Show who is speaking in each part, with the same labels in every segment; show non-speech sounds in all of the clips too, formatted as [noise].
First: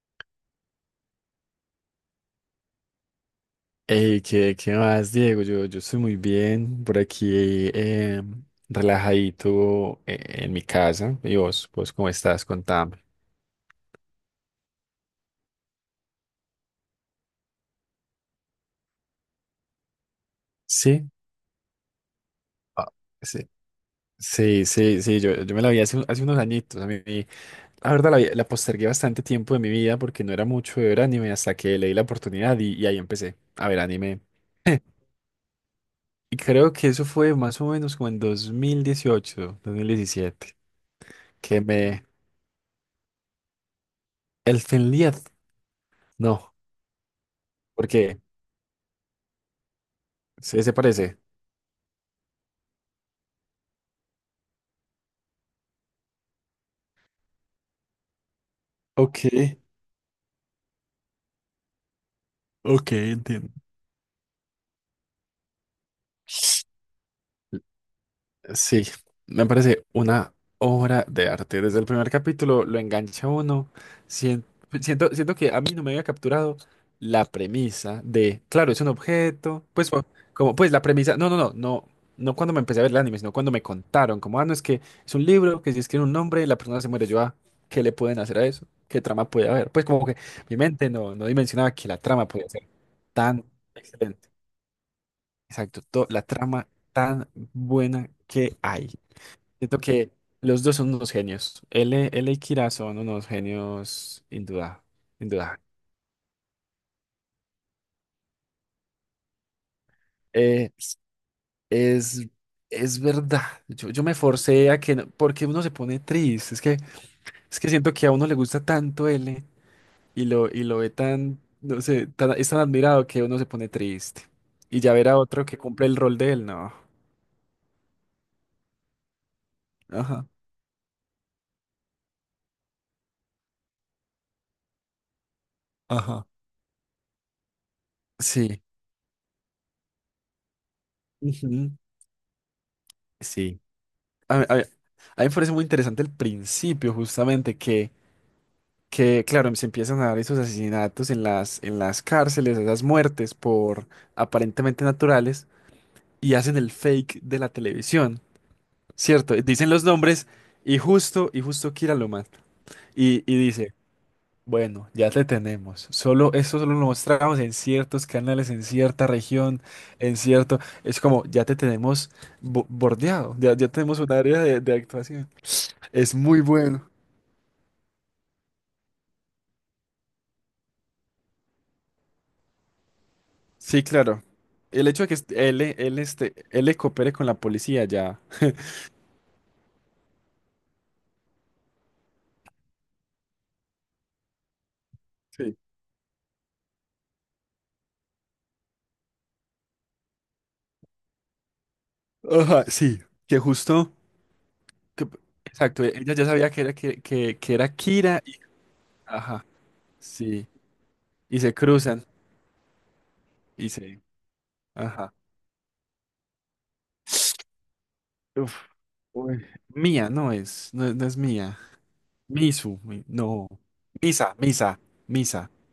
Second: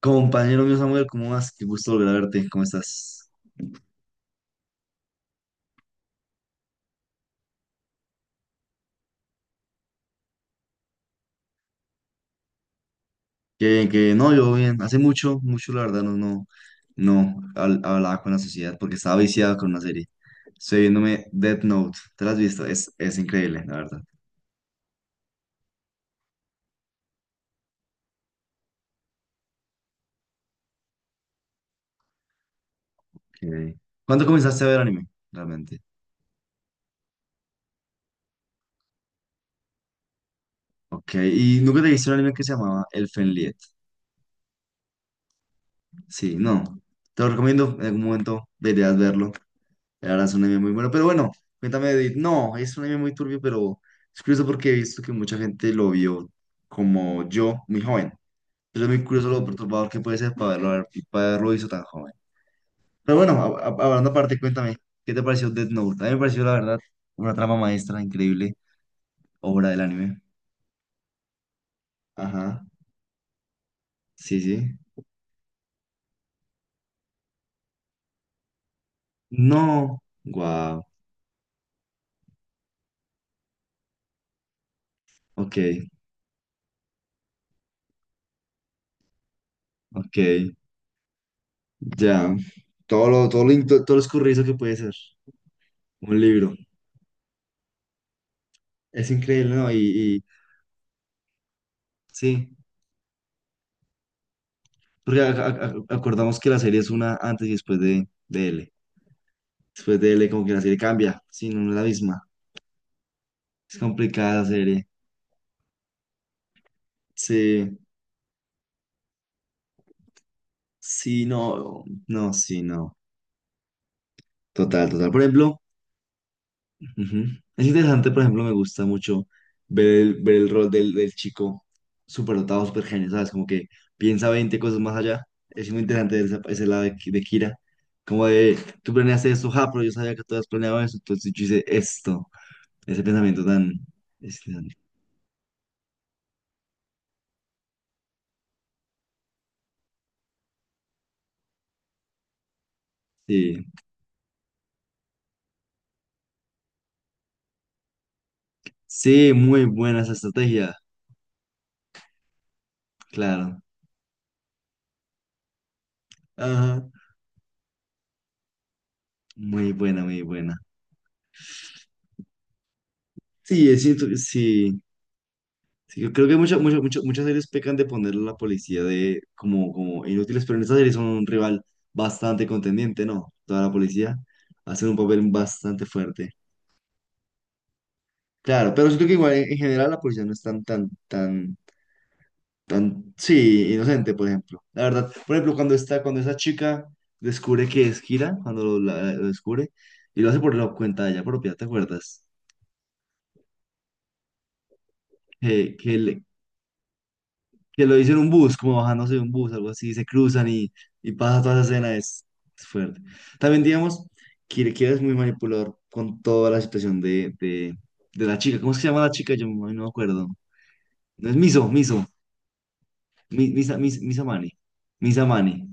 Speaker 1: Compañero mío Samuel, ¿cómo vas? Qué gusto volver a verte, ¿cómo estás?
Speaker 2: Ey, ¿qué más, Diego? Yo estoy muy bien por aquí, relajadito en mi casa. ¿Y vos cómo estás? Contame.
Speaker 1: Qué bien, qué bien. No, yo bien. Hace mucho, mucho, la verdad, no, no, no hablaba con la sociedad porque estaba viciado con una serie. Estoy
Speaker 2: Sí,
Speaker 1: viéndome Death Note. ¿Te la has visto?
Speaker 2: ah,
Speaker 1: Es
Speaker 2: sí,
Speaker 1: increíble, la verdad.
Speaker 2: sí, sí, sí, yo me la vi hace unos añitos. A mí, la verdad, la postergué bastante tiempo de mi vida porque no era mucho de ver anime hasta que leí la oportunidad y ahí empecé a
Speaker 1: Ok.
Speaker 2: ver anime.
Speaker 1: ¿Cuándo comenzaste a ver
Speaker 2: [laughs]
Speaker 1: anime? Realmente.
Speaker 2: Y creo que eso fue más o menos como en dos mil dieciocho, 2017,
Speaker 1: Ok, y
Speaker 2: que
Speaker 1: nunca te
Speaker 2: me...
Speaker 1: viste un anime que se llamaba El Fenliet.
Speaker 2: El Finliad,
Speaker 1: Sí,
Speaker 2: no,
Speaker 1: no. Te lo recomiendo, en algún
Speaker 2: porque.
Speaker 1: momento deberías verlo. La verdad es un anime
Speaker 2: Sí,
Speaker 1: muy
Speaker 2: se
Speaker 1: bueno. Pero
Speaker 2: parece.
Speaker 1: bueno, cuéntame, Edith. No, es un anime muy turbio, pero es curioso porque he visto que mucha gente lo vio como yo, muy joven. Pero es muy
Speaker 2: Ok,
Speaker 1: curioso lo perturbador que puede ser para verlo, para haberlo visto tan joven.
Speaker 2: ok,
Speaker 1: Pero bueno,
Speaker 2: entiendo.
Speaker 1: hablando aparte, cuéntame, ¿qué te pareció Death Note? A mí me pareció, la verdad, una trama maestra increíble,
Speaker 2: Sí, me
Speaker 1: obra del
Speaker 2: parece
Speaker 1: anime.
Speaker 2: una obra de arte. Desde el primer capítulo
Speaker 1: Ajá,
Speaker 2: lo engancha uno.
Speaker 1: sí,
Speaker 2: Sien-
Speaker 1: sí.
Speaker 2: siento que a mí no me había capturado la premisa de, claro, es un objeto, pues
Speaker 1: No,
Speaker 2: como pues la
Speaker 1: wow,
Speaker 2: premisa, no, no, no, no, no cuando me empecé a ver el anime, sino cuando me contaron, como, ah, no, es que es un
Speaker 1: ok,
Speaker 2: libro que si escribe un nombre, la persona se muere. Yo, ah, ¿qué le pueden hacer a eso? ¿Qué trama puede haber? Pues como que
Speaker 1: ok.
Speaker 2: mi mente no dimensionaba que la trama
Speaker 1: Ya,
Speaker 2: podía ser tan
Speaker 1: todo lo
Speaker 2: excelente.
Speaker 1: escurridizo que puede ser
Speaker 2: Exacto,
Speaker 1: un
Speaker 2: la
Speaker 1: libro.
Speaker 2: trama tan buena que hay.
Speaker 1: Es increíble, ¿no? Y,
Speaker 2: Siento que
Speaker 1: y
Speaker 2: los dos son unos genios. L y
Speaker 1: sí,
Speaker 2: Kira son unos genios,
Speaker 1: porque
Speaker 2: indudable.
Speaker 1: acordamos que la serie es una antes y después de L. Después de L, como que la
Speaker 2: Eh,
Speaker 1: serie cambia, sí, no no es la misma.
Speaker 2: es, es verdad.
Speaker 1: Es
Speaker 2: Yo me
Speaker 1: complicada la
Speaker 2: forcé a
Speaker 1: serie.
Speaker 2: que no- porque uno se pone triste. Es que
Speaker 1: Sí,
Speaker 2: siento que a uno le gusta tanto L y lo ve
Speaker 1: sí,
Speaker 2: tan, no
Speaker 1: no,
Speaker 2: sé, tan-
Speaker 1: no,
Speaker 2: es tan
Speaker 1: sí, no.
Speaker 2: admirado que uno se pone triste. Y
Speaker 1: Total,
Speaker 2: ya ver
Speaker 1: total.
Speaker 2: a
Speaker 1: Por
Speaker 2: otro que
Speaker 1: ejemplo,
Speaker 2: cumple el rol de él, no.
Speaker 1: ujú. Es interesante, por ejemplo, me gusta mucho ver el,
Speaker 2: Ajá.
Speaker 1: ver el rol del chico súper dotado, súper genio, ¿sabes? Como que piensa 20 cosas más allá. Es muy interesante
Speaker 2: Ajá.
Speaker 1: ese lado de Kira. Como de,
Speaker 2: Sí.
Speaker 1: tú planeaste esto, ja, pero yo sabía que tú habías planeado eso, entonces yo hice
Speaker 2: Ujú.
Speaker 1: esto. Ese pensamiento
Speaker 2: Sí.
Speaker 1: tan,
Speaker 2: A,
Speaker 1: es
Speaker 2: mí a
Speaker 1: tan.
Speaker 2: a mí me parece muy interesante el principio, justamente, que claro, se empiezan a dar esos asesinatos en las cárceles, esas muertes
Speaker 1: Sí,
Speaker 2: por aparentemente naturales, y hacen el fake de la televisión,
Speaker 1: sí,
Speaker 2: ¿cierto?
Speaker 1: muy
Speaker 2: Dicen los
Speaker 1: buena esa
Speaker 2: nombres
Speaker 1: estrategia,
Speaker 2: y justo Kira lo mata. Y
Speaker 1: claro.
Speaker 2: dice, bueno, ya te tenemos. Solo, esto solo lo
Speaker 1: Ajá,
Speaker 2: mostramos en ciertos canales, en cierta región,
Speaker 1: muy buena,
Speaker 2: en
Speaker 1: muy buena.
Speaker 2: cierto. Es como, ya te tenemos bordeado, ya,
Speaker 1: Sí,
Speaker 2: ya
Speaker 1: es
Speaker 2: tenemos
Speaker 1: cierto,
Speaker 2: un área de
Speaker 1: sí.
Speaker 2: actuación.
Speaker 1: Sí, yo
Speaker 2: Es
Speaker 1: creo que
Speaker 2: muy
Speaker 1: muchas muchas
Speaker 2: bueno.
Speaker 1: muchas muchas series pecan de poner a la policía de como inútiles, pero en esta serie son un rival bastante contendiente, ¿no? Toda la
Speaker 2: Sí,
Speaker 1: policía
Speaker 2: claro.
Speaker 1: hace
Speaker 2: El
Speaker 1: un
Speaker 2: hecho de que
Speaker 1: papel
Speaker 2: est- él,
Speaker 1: bastante
Speaker 2: él,
Speaker 1: fuerte.
Speaker 2: este, él le coopere con la policía ya.
Speaker 1: Claro, pero siento que igual en general la policía no es tan, tan, tan, tan, sí, inocente, por ejemplo. La verdad, por ejemplo,
Speaker 2: Sí.
Speaker 1: cuando está, cuando esa chica descubre que es Kira, cuando lo descubre, y lo hace por la cuenta de ella propia, ¿te acuerdas?
Speaker 2: Ajá, sí. Que justo. que-
Speaker 1: Que,
Speaker 2: exacto,
Speaker 1: que,
Speaker 2: ella
Speaker 1: le-
Speaker 2: ya sabía que era, que era
Speaker 1: que lo hizo en
Speaker 2: Kira
Speaker 1: un
Speaker 2: y.
Speaker 1: bus, como bajándose de un
Speaker 2: Ajá,
Speaker 1: bus, algo así, se
Speaker 2: sí.
Speaker 1: cruzan y
Speaker 2: Y
Speaker 1: pasa toda
Speaker 2: se
Speaker 1: esa escena,
Speaker 2: cruzan
Speaker 1: es fuerte. También,
Speaker 2: y se.
Speaker 1: digamos, que es
Speaker 2: Ajá.
Speaker 1: muy manipulador con toda la situación de, la chica.
Speaker 2: Uf,
Speaker 1: ¿Cómo es que se llama la chica?
Speaker 2: uy.
Speaker 1: Yo no no me
Speaker 2: Mía,
Speaker 1: acuerdo.
Speaker 2: no es. No, es no es
Speaker 1: No es
Speaker 2: mía.
Speaker 1: Miso, Miso,
Speaker 2: Misu, no.
Speaker 1: Misa, Misa,
Speaker 2: Misa,
Speaker 1: Mani,
Speaker 2: misa,
Speaker 1: Misa
Speaker 2: misa.
Speaker 1: Mani.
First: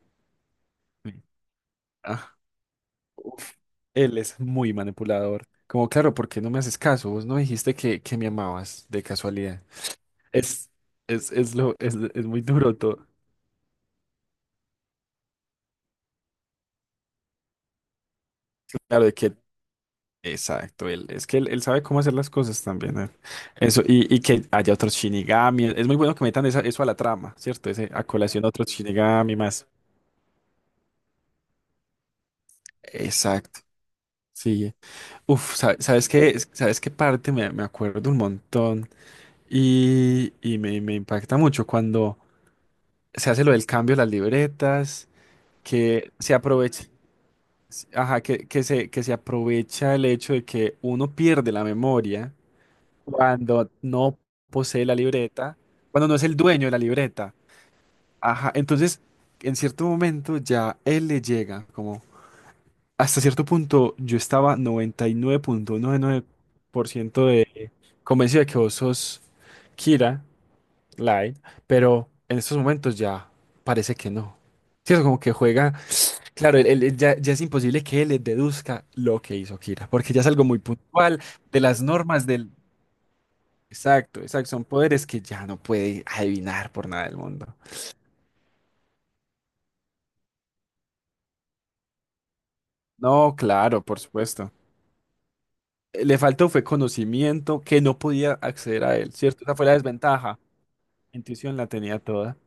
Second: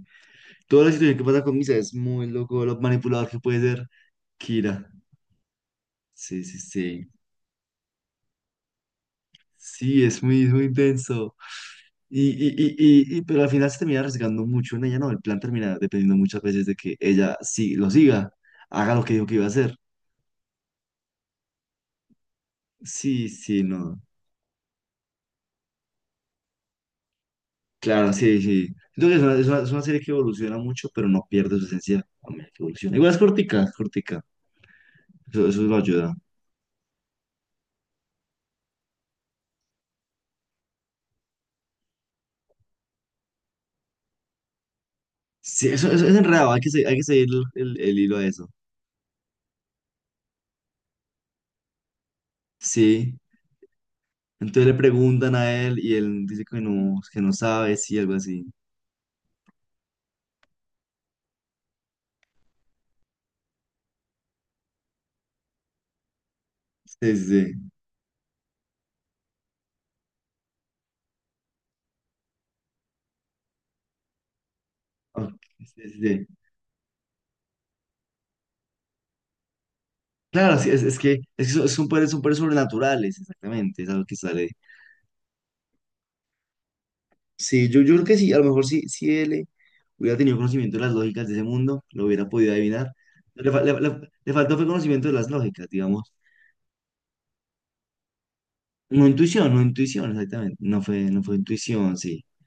Speaker 1: Toda la situación
Speaker 2: mi-
Speaker 1: que pasa con Misa es muy
Speaker 2: Ah,
Speaker 1: loco, lo manipulador que
Speaker 2: uf.
Speaker 1: puede ser
Speaker 2: Él es muy
Speaker 1: Kira.
Speaker 2: manipulador. Como, claro, ¿por qué
Speaker 1: Sí,
Speaker 2: no
Speaker 1: sí,
Speaker 2: me haces
Speaker 1: sí.
Speaker 2: caso? Vos no dijiste que me amabas de casualidad.
Speaker 1: Sí, es muy,
Speaker 2: Es, es,
Speaker 1: intenso.
Speaker 2: es lo, es, es
Speaker 1: Y,
Speaker 2: muy
Speaker 1: y, y,
Speaker 2: duro todo.
Speaker 1: pero al final se termina arriesgando mucho en ella, ¿no? El plan termina dependiendo muchas veces de que ella sí lo siga, haga lo
Speaker 2: Claro,
Speaker 1: que dijo que iba a hacer.
Speaker 2: exacto, él, es que él sabe cómo hacer las cosas también, ¿eh?
Speaker 1: Sí, sí,
Speaker 2: Eso,
Speaker 1: no.
Speaker 2: y que haya otros Shinigami, es muy bueno que metan eso a la trama, ¿cierto? Ese, a
Speaker 1: Claro, sí,
Speaker 2: colación
Speaker 1: sí.
Speaker 2: otros
Speaker 1: Siento que
Speaker 2: Shinigami más.
Speaker 1: es una serie que evoluciona mucho, pero no pierde su esencia a medida que evoluciona. Igual es
Speaker 2: Exacto,
Speaker 1: cortica, es cortica.
Speaker 2: sí.
Speaker 1: Eso,
Speaker 2: Uf,
Speaker 1: eso lo
Speaker 2: ¿sabes
Speaker 1: ayuda.
Speaker 2: qué? ¿Sabes qué parte? Me acuerdo un montón y me impacta mucho cuando se hace lo del cambio de las libretas,
Speaker 1: Sí, eso
Speaker 2: que
Speaker 1: es
Speaker 2: se
Speaker 1: enredado,
Speaker 2: aprovecha.
Speaker 1: hay que seguir el, el hilo
Speaker 2: Ajá,
Speaker 1: a
Speaker 2: que,
Speaker 1: eso.
Speaker 2: que se, que se aprovecha el hecho de que uno pierde la memoria
Speaker 1: Sí.
Speaker 2: cuando no
Speaker 1: Entonces le
Speaker 2: posee la
Speaker 1: preguntan a
Speaker 2: libreta,
Speaker 1: él y
Speaker 2: cuando no es
Speaker 1: él
Speaker 2: el
Speaker 1: dice
Speaker 2: dueño de la
Speaker 1: que no
Speaker 2: libreta.
Speaker 1: sabe, sí, algo así.
Speaker 2: Ajá, entonces en cierto momento ya él le llega, como hasta cierto punto yo estaba noventa y nueve punto noventa y nueve por
Speaker 1: Sí, sí,
Speaker 2: ciento de
Speaker 1: sí.
Speaker 2: convencido de que vos sos Kira Light, pero en estos momentos ya parece que no. ¿Cierto? Como
Speaker 1: Ok,
Speaker 2: que juega.
Speaker 1: sí, sí, sí.
Speaker 2: Claro, ya es imposible que él deduzca lo que hizo Kira, porque ya es algo muy
Speaker 1: Claro, sí, es, es que,
Speaker 2: puntual
Speaker 1: es que
Speaker 2: de
Speaker 1: son,
Speaker 2: las
Speaker 1: son poderes, son
Speaker 2: normas
Speaker 1: poderes
Speaker 2: del.
Speaker 1: sobrenaturales, exactamente, es algo que
Speaker 2: Exacto,
Speaker 1: sale.
Speaker 2: exacto, son poderes que ya no puede adivinar por nada del mundo.
Speaker 1: Sí, yo creo que sí, a lo mejor sí, si él hubiera tenido conocimiento de las lógicas de ese mundo, lo hubiera podido adivinar.
Speaker 2: No,
Speaker 1: Le, fa- le-
Speaker 2: claro, por
Speaker 1: le- le
Speaker 2: supuesto.
Speaker 1: faltó fue conocimiento de las lógicas, digamos.
Speaker 2: Le faltó fue conocimiento que no podía acceder a
Speaker 1: No
Speaker 2: él, ¿cierto?
Speaker 1: intuición,
Speaker 2: Esa
Speaker 1: no
Speaker 2: fue la
Speaker 1: intuición,
Speaker 2: desventaja.
Speaker 1: exactamente. No fue
Speaker 2: Intuición la
Speaker 1: intuición,
Speaker 2: tenía
Speaker 1: sí.
Speaker 2: toda.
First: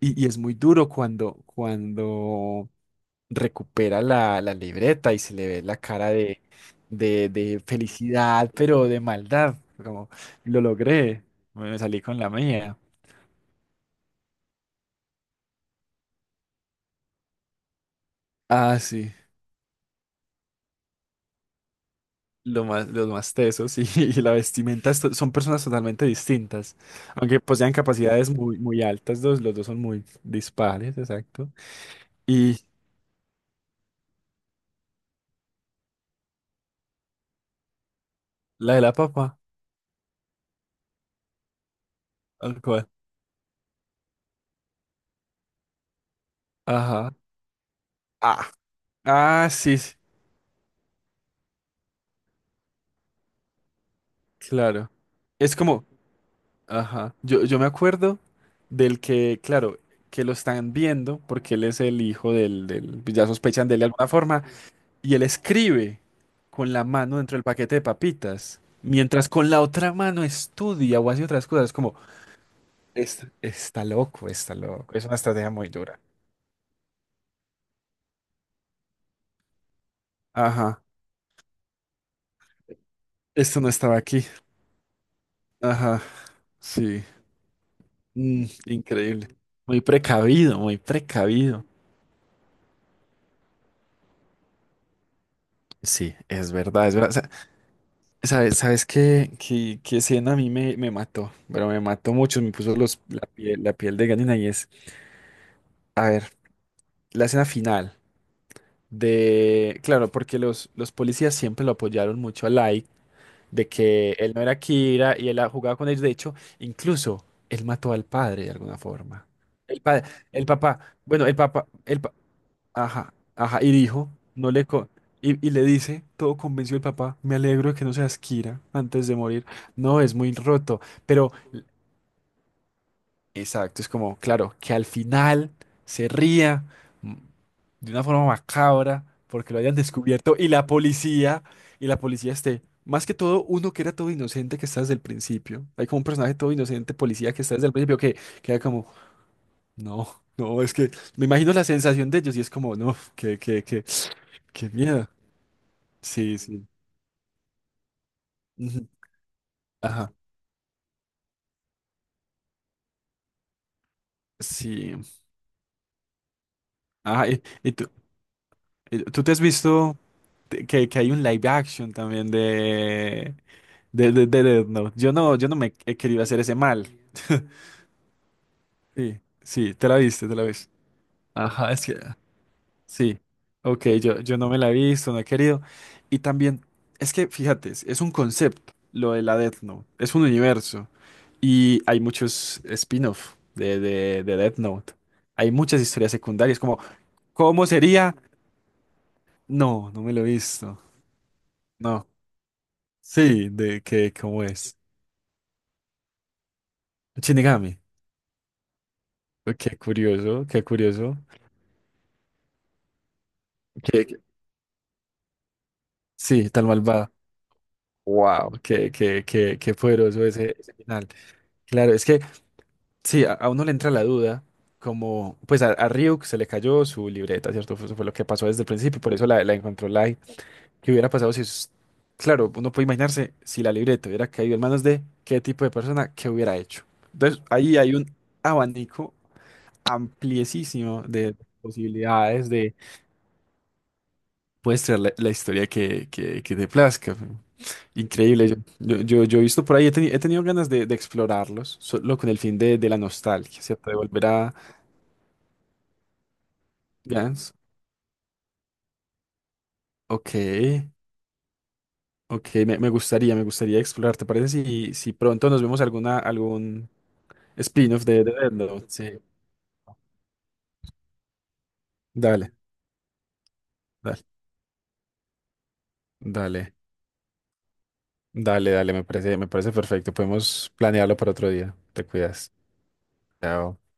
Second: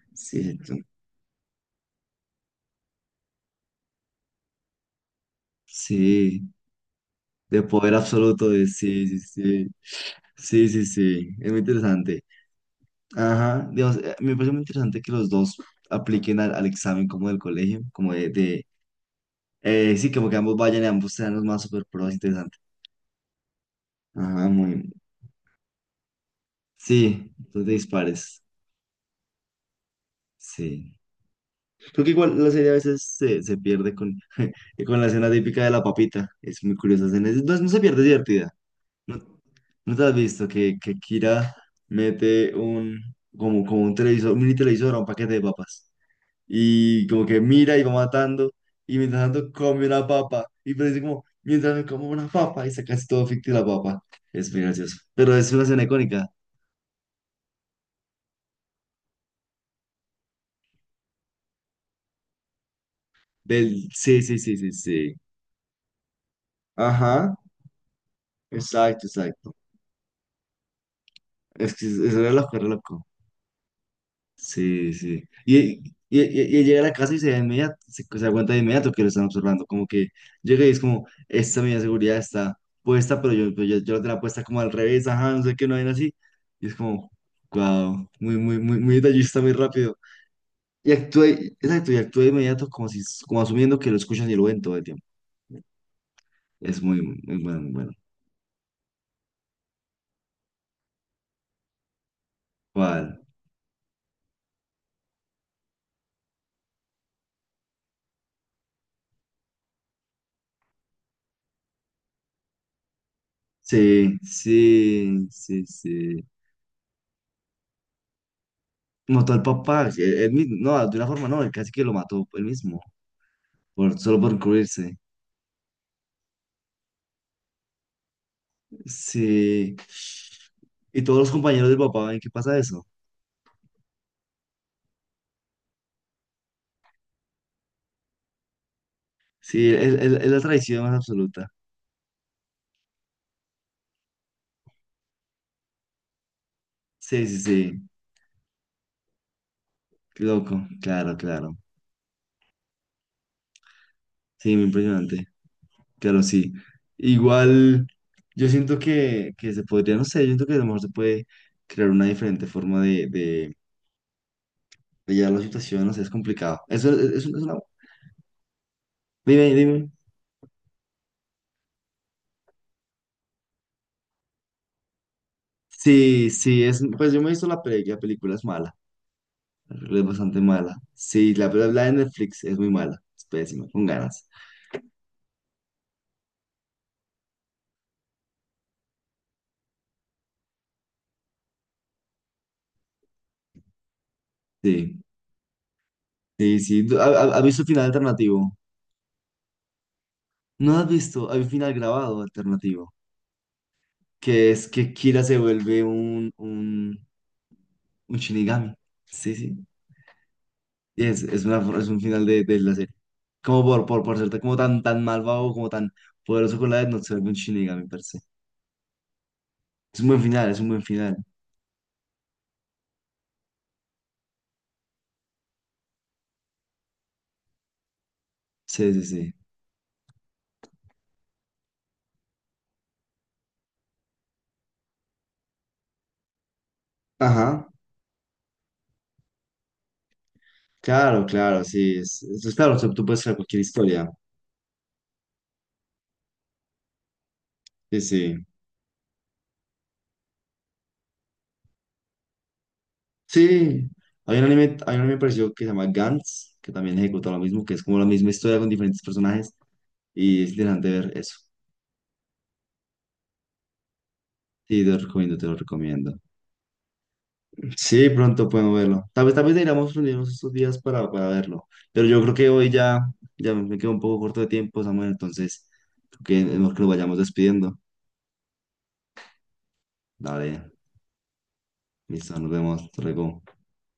Speaker 2: Y es muy
Speaker 1: Cierto.
Speaker 2: duro cuando recupera la libreta y se le ve la cara de,
Speaker 1: Sí,
Speaker 2: de, de
Speaker 1: de poder absoluto,
Speaker 2: felicidad,
Speaker 1: de,
Speaker 2: pero de
Speaker 1: sí, sí,
Speaker 2: maldad,
Speaker 1: sí.
Speaker 2: como lo
Speaker 1: Sí, sí,
Speaker 2: logré,
Speaker 1: sí, es muy
Speaker 2: me salí con
Speaker 1: interesante.
Speaker 2: la mía.
Speaker 1: Ajá, digamos, me parece muy interesante que los dos apliquen al examen como del colegio, como
Speaker 2: Ah, sí,
Speaker 1: Sí, como que ambos vayan y ambos sean los más super pros, interesante.
Speaker 2: los más tesos y, [laughs] y la
Speaker 1: Ajá, muy.
Speaker 2: vestimenta son personas totalmente distintas,
Speaker 1: Sí,
Speaker 2: aunque
Speaker 1: dos
Speaker 2: posean capacidades
Speaker 1: dispares.
Speaker 2: muy, muy altas, dos los dos son muy
Speaker 1: Sí.
Speaker 2: dispares, exacto.
Speaker 1: Creo que igual la
Speaker 2: Y
Speaker 1: serie a veces se pierde [laughs] con la escena típica de la papita. Es muy curiosa escena. No, no se pierde, es divertida.
Speaker 2: la de la papa,
Speaker 1: ¿No, no te has visto que Kira mete
Speaker 2: al cual.
Speaker 1: como un televisor, un mini televisor a un paquete de papas? Y
Speaker 2: Ajá.
Speaker 1: como que mira y va
Speaker 2: Ah,
Speaker 1: matando y mientras
Speaker 2: ah,
Speaker 1: tanto
Speaker 2: sí,
Speaker 1: come
Speaker 2: sí,
Speaker 1: una papa y parece como mientras me como una papa y saca así todo ficti la papa. Es muy
Speaker 2: claro.
Speaker 1: gracioso. Pero es
Speaker 2: Es
Speaker 1: una escena
Speaker 2: como.
Speaker 1: icónica
Speaker 2: Ajá. Yo me acuerdo del que, claro, que lo están viendo porque él es el hijo del, pues ya sospechan de él de
Speaker 1: del
Speaker 2: alguna
Speaker 1: sí, sí,
Speaker 2: forma,
Speaker 1: sí, sí, sí.
Speaker 2: y él escribe con la mano
Speaker 1: Ajá,
Speaker 2: dentro del paquete de papitas,
Speaker 1: exacto,
Speaker 2: mientras con
Speaker 1: exacto.
Speaker 2: la otra mano estudia o hace otras cosas,
Speaker 1: Es que
Speaker 2: como,
Speaker 1: eso era la loco.
Speaker 2: es está
Speaker 1: Sí,
Speaker 2: loco, es una
Speaker 1: sí.
Speaker 2: estrategia
Speaker 1: Y,
Speaker 2: muy
Speaker 1: y,
Speaker 2: dura.
Speaker 1: y- y llega a la casa y se da inmediato, se da cuenta de inmediato que lo están observando. Como que llega y es
Speaker 2: Ajá.
Speaker 1: como, esta medida de seguridad está puesta, pero yo,
Speaker 2: Esto
Speaker 1: pero
Speaker 2: no
Speaker 1: yo, yo te
Speaker 2: estaba
Speaker 1: la tenía
Speaker 2: aquí.
Speaker 1: puesta como al revés, ajá, no sé qué, no hay
Speaker 2: Ajá.
Speaker 1: así. Y es
Speaker 2: Sí.
Speaker 1: como, wow, muy,
Speaker 2: Mm,
Speaker 1: muy, muy, muy
Speaker 2: increíble.
Speaker 1: detallista, muy
Speaker 2: Muy
Speaker 1: rápido.
Speaker 2: precavido, muy
Speaker 1: Y actúa,
Speaker 2: precavido.
Speaker 1: exacto, y actúa de inmediato como si, como asumiendo que lo escuchan y lo ven todo el tiempo.
Speaker 2: Sí, es
Speaker 1: Es
Speaker 2: verdad, es
Speaker 1: muy,
Speaker 2: verdad.
Speaker 1: muy bueno, muy bueno.
Speaker 2: ¿Sabes que qué escena a mí me mató? Pero me mató mucho, me puso
Speaker 1: ¿Cuál?
Speaker 2: la piel de gallina y a ver, la escena final de, claro, porque los policías siempre lo apoyaron mucho a Light, de que
Speaker 1: Sí,
Speaker 2: él no era Kira
Speaker 1: sí,
Speaker 2: y él
Speaker 1: sí,
Speaker 2: jugaba con ellos, de
Speaker 1: sí.
Speaker 2: hecho, incluso él mató al padre de alguna forma.
Speaker 1: Mató al
Speaker 2: El
Speaker 1: papá, sí,
Speaker 2: padre,
Speaker 1: él
Speaker 2: el
Speaker 1: mismo,
Speaker 2: papá,
Speaker 1: no, de una
Speaker 2: bueno,
Speaker 1: forma
Speaker 2: el
Speaker 1: no, él
Speaker 2: papá,
Speaker 1: casi que lo mató él mismo.
Speaker 2: Ajá, ajá, y dijo,
Speaker 1: Solo por
Speaker 2: no le co-
Speaker 1: cubrirse.
Speaker 2: y le dice, todo convencido el papá, me alegro de que no seas Kira antes de morir.
Speaker 1: Sí.
Speaker 2: No, es muy roto,
Speaker 1: Y todos los
Speaker 2: pero
Speaker 1: compañeros del papá, ¿en qué pasa eso?
Speaker 2: exacto, es como, claro, que al final se ría mm, de una forma macabra porque lo
Speaker 1: Sí,
Speaker 2: hayan
Speaker 1: es
Speaker 2: descubierto
Speaker 1: la
Speaker 2: y la
Speaker 1: traición más
Speaker 2: policía,
Speaker 1: absoluta.
Speaker 2: y la policía esté, más que todo, uno que era todo inocente que está desde el principio. Hay como un personaje todo inocente,
Speaker 1: Sí,
Speaker 2: policía
Speaker 1: sí,
Speaker 2: que está desde el
Speaker 1: sí.
Speaker 2: principio que queda como, no,
Speaker 1: Qué loco.
Speaker 2: no, es que
Speaker 1: Claro,
Speaker 2: me imagino
Speaker 1: claro.
Speaker 2: la sensación de ellos y es como, no, que, que, que,
Speaker 1: Sí, muy
Speaker 2: qué miedo.
Speaker 1: impresionante. Claro,
Speaker 2: Sí,
Speaker 1: sí.
Speaker 2: sí.
Speaker 1: Igual, yo siento
Speaker 2: Ujú.
Speaker 1: que se podría, no
Speaker 2: Ajá.
Speaker 1: sé, yo siento que a lo mejor se puede crear una diferente forma de, de,
Speaker 2: Sí.
Speaker 1: de llevar la situación, no sé, es complicado. Eso es
Speaker 2: Ajá. Y,
Speaker 1: una.
Speaker 2: y tú, y tú te has
Speaker 1: Dime, dime.
Speaker 2: visto que hay un live action también de, de Death Note. Yo no me he querido
Speaker 1: Sí,
Speaker 2: hacer ese
Speaker 1: sí, es,
Speaker 2: mal.
Speaker 1: pues yo me he visto
Speaker 2: [laughs]
Speaker 1: la película, es mala.
Speaker 2: Sí, sí,
Speaker 1: La
Speaker 2: te la
Speaker 1: película es
Speaker 2: viste, te
Speaker 1: bastante
Speaker 2: la viste.
Speaker 1: mala. Sí, la,
Speaker 2: Ajá,
Speaker 1: la
Speaker 2: es
Speaker 1: de
Speaker 2: que.
Speaker 1: Netflix es muy mala.
Speaker 2: Sí.
Speaker 1: Es pésima, con
Speaker 2: Ok, yo,
Speaker 1: ganas.
Speaker 2: yo no me la he visto, no he querido. Y también, es que fíjate, es un concepto lo de la Death Note. Es un universo. Y hay muchos spin-off de Death Note.
Speaker 1: Sí,
Speaker 2: Hay muchas historias secundarias,
Speaker 1: sí,
Speaker 2: como.
Speaker 1: sí. ¿Has visto el
Speaker 2: ¿Cómo
Speaker 1: final
Speaker 2: sería?
Speaker 1: alternativo?
Speaker 2: No, no me lo he
Speaker 1: No
Speaker 2: visto.
Speaker 1: has visto. Hay un final
Speaker 2: No.
Speaker 1: grabado alternativo.
Speaker 2: Sí, de que cómo
Speaker 1: Que es
Speaker 2: es.
Speaker 1: que Kira se vuelve un, un,
Speaker 2: Shinigami.
Speaker 1: un Shinigami. Sí, sí.
Speaker 2: Qué curioso, qué
Speaker 1: Y
Speaker 2: curioso.
Speaker 1: es un final de, la serie. Como por, por,
Speaker 2: Qué- qué-
Speaker 1: por ser como tan, tan malvado, como tan
Speaker 2: sí,
Speaker 1: poderoso
Speaker 2: tan
Speaker 1: con la Death Note,
Speaker 2: malvada.
Speaker 1: se vuelve un Shinigami per se.
Speaker 2: Wow, qué
Speaker 1: Es un buen
Speaker 2: poderoso
Speaker 1: final,
Speaker 2: ese,
Speaker 1: es un
Speaker 2: ese
Speaker 1: buen
Speaker 2: final.
Speaker 1: final.
Speaker 2: Claro, es que sí, a uno le entra la duda, como pues a Ryuk se le cayó su libreta, ¿cierto? Eso fue lo que pasó desde el
Speaker 1: Sí,
Speaker 2: principio,
Speaker 1: sí,
Speaker 2: por eso
Speaker 1: sí.
Speaker 2: la encontró Light. ¿Qué hubiera pasado si, claro, uno puede imaginarse si la libreta hubiera caído en manos de qué tipo de persona, qué hubiera hecho? Entonces,
Speaker 1: Ajá.
Speaker 2: ahí hay un abanico ampliesísimo
Speaker 1: Claro,
Speaker 2: de
Speaker 1: claro, sí.
Speaker 2: posibilidades de
Speaker 1: Claro, tú puedes hacer cualquier historia.
Speaker 2: puedes traer la historia que te plazca.
Speaker 1: Sí, sí.
Speaker 2: Increíble. Yo he visto por ahí, he tenido ganas de explorarlos, solo con el fin de la nostalgia,
Speaker 1: Sí,
Speaker 2: ¿cierto? De volver a
Speaker 1: hay un anime parecido que se llama Gantz, que también ejecuta lo
Speaker 2: Gans.
Speaker 1: mismo, que es como la misma historia con diferentes personajes
Speaker 2: Ok,
Speaker 1: y es interesante ver eso.
Speaker 2: ok, me gustaría explorar. ¿Te parece
Speaker 1: Sí, te
Speaker 2: si,
Speaker 1: lo
Speaker 2: si
Speaker 1: recomiendo, te
Speaker 2: pronto
Speaker 1: lo
Speaker 2: nos vemos
Speaker 1: recomiendo.
Speaker 2: algún spin-off
Speaker 1: Sí,
Speaker 2: de
Speaker 1: pronto
Speaker 2: Death
Speaker 1: podemos
Speaker 2: Note?
Speaker 1: verlo.
Speaker 2: Sí.
Speaker 1: Tal vez deberíamos reunirnos estos días para, verlo, pero yo creo que
Speaker 2: Dale,
Speaker 1: hoy ya, ya me quedo un poco
Speaker 2: dale,
Speaker 1: corto de tiempo, Samuel, entonces creo que es mejor
Speaker 2: dale,
Speaker 1: que nos vayamos despidiendo.
Speaker 2: dale, dale, me parece perfecto.
Speaker 1: Dale,
Speaker 2: Podemos planearlo para otro día. Te
Speaker 1: listo, nos
Speaker 2: cuidas.
Speaker 1: vemos, hasta luego.
Speaker 2: Chao.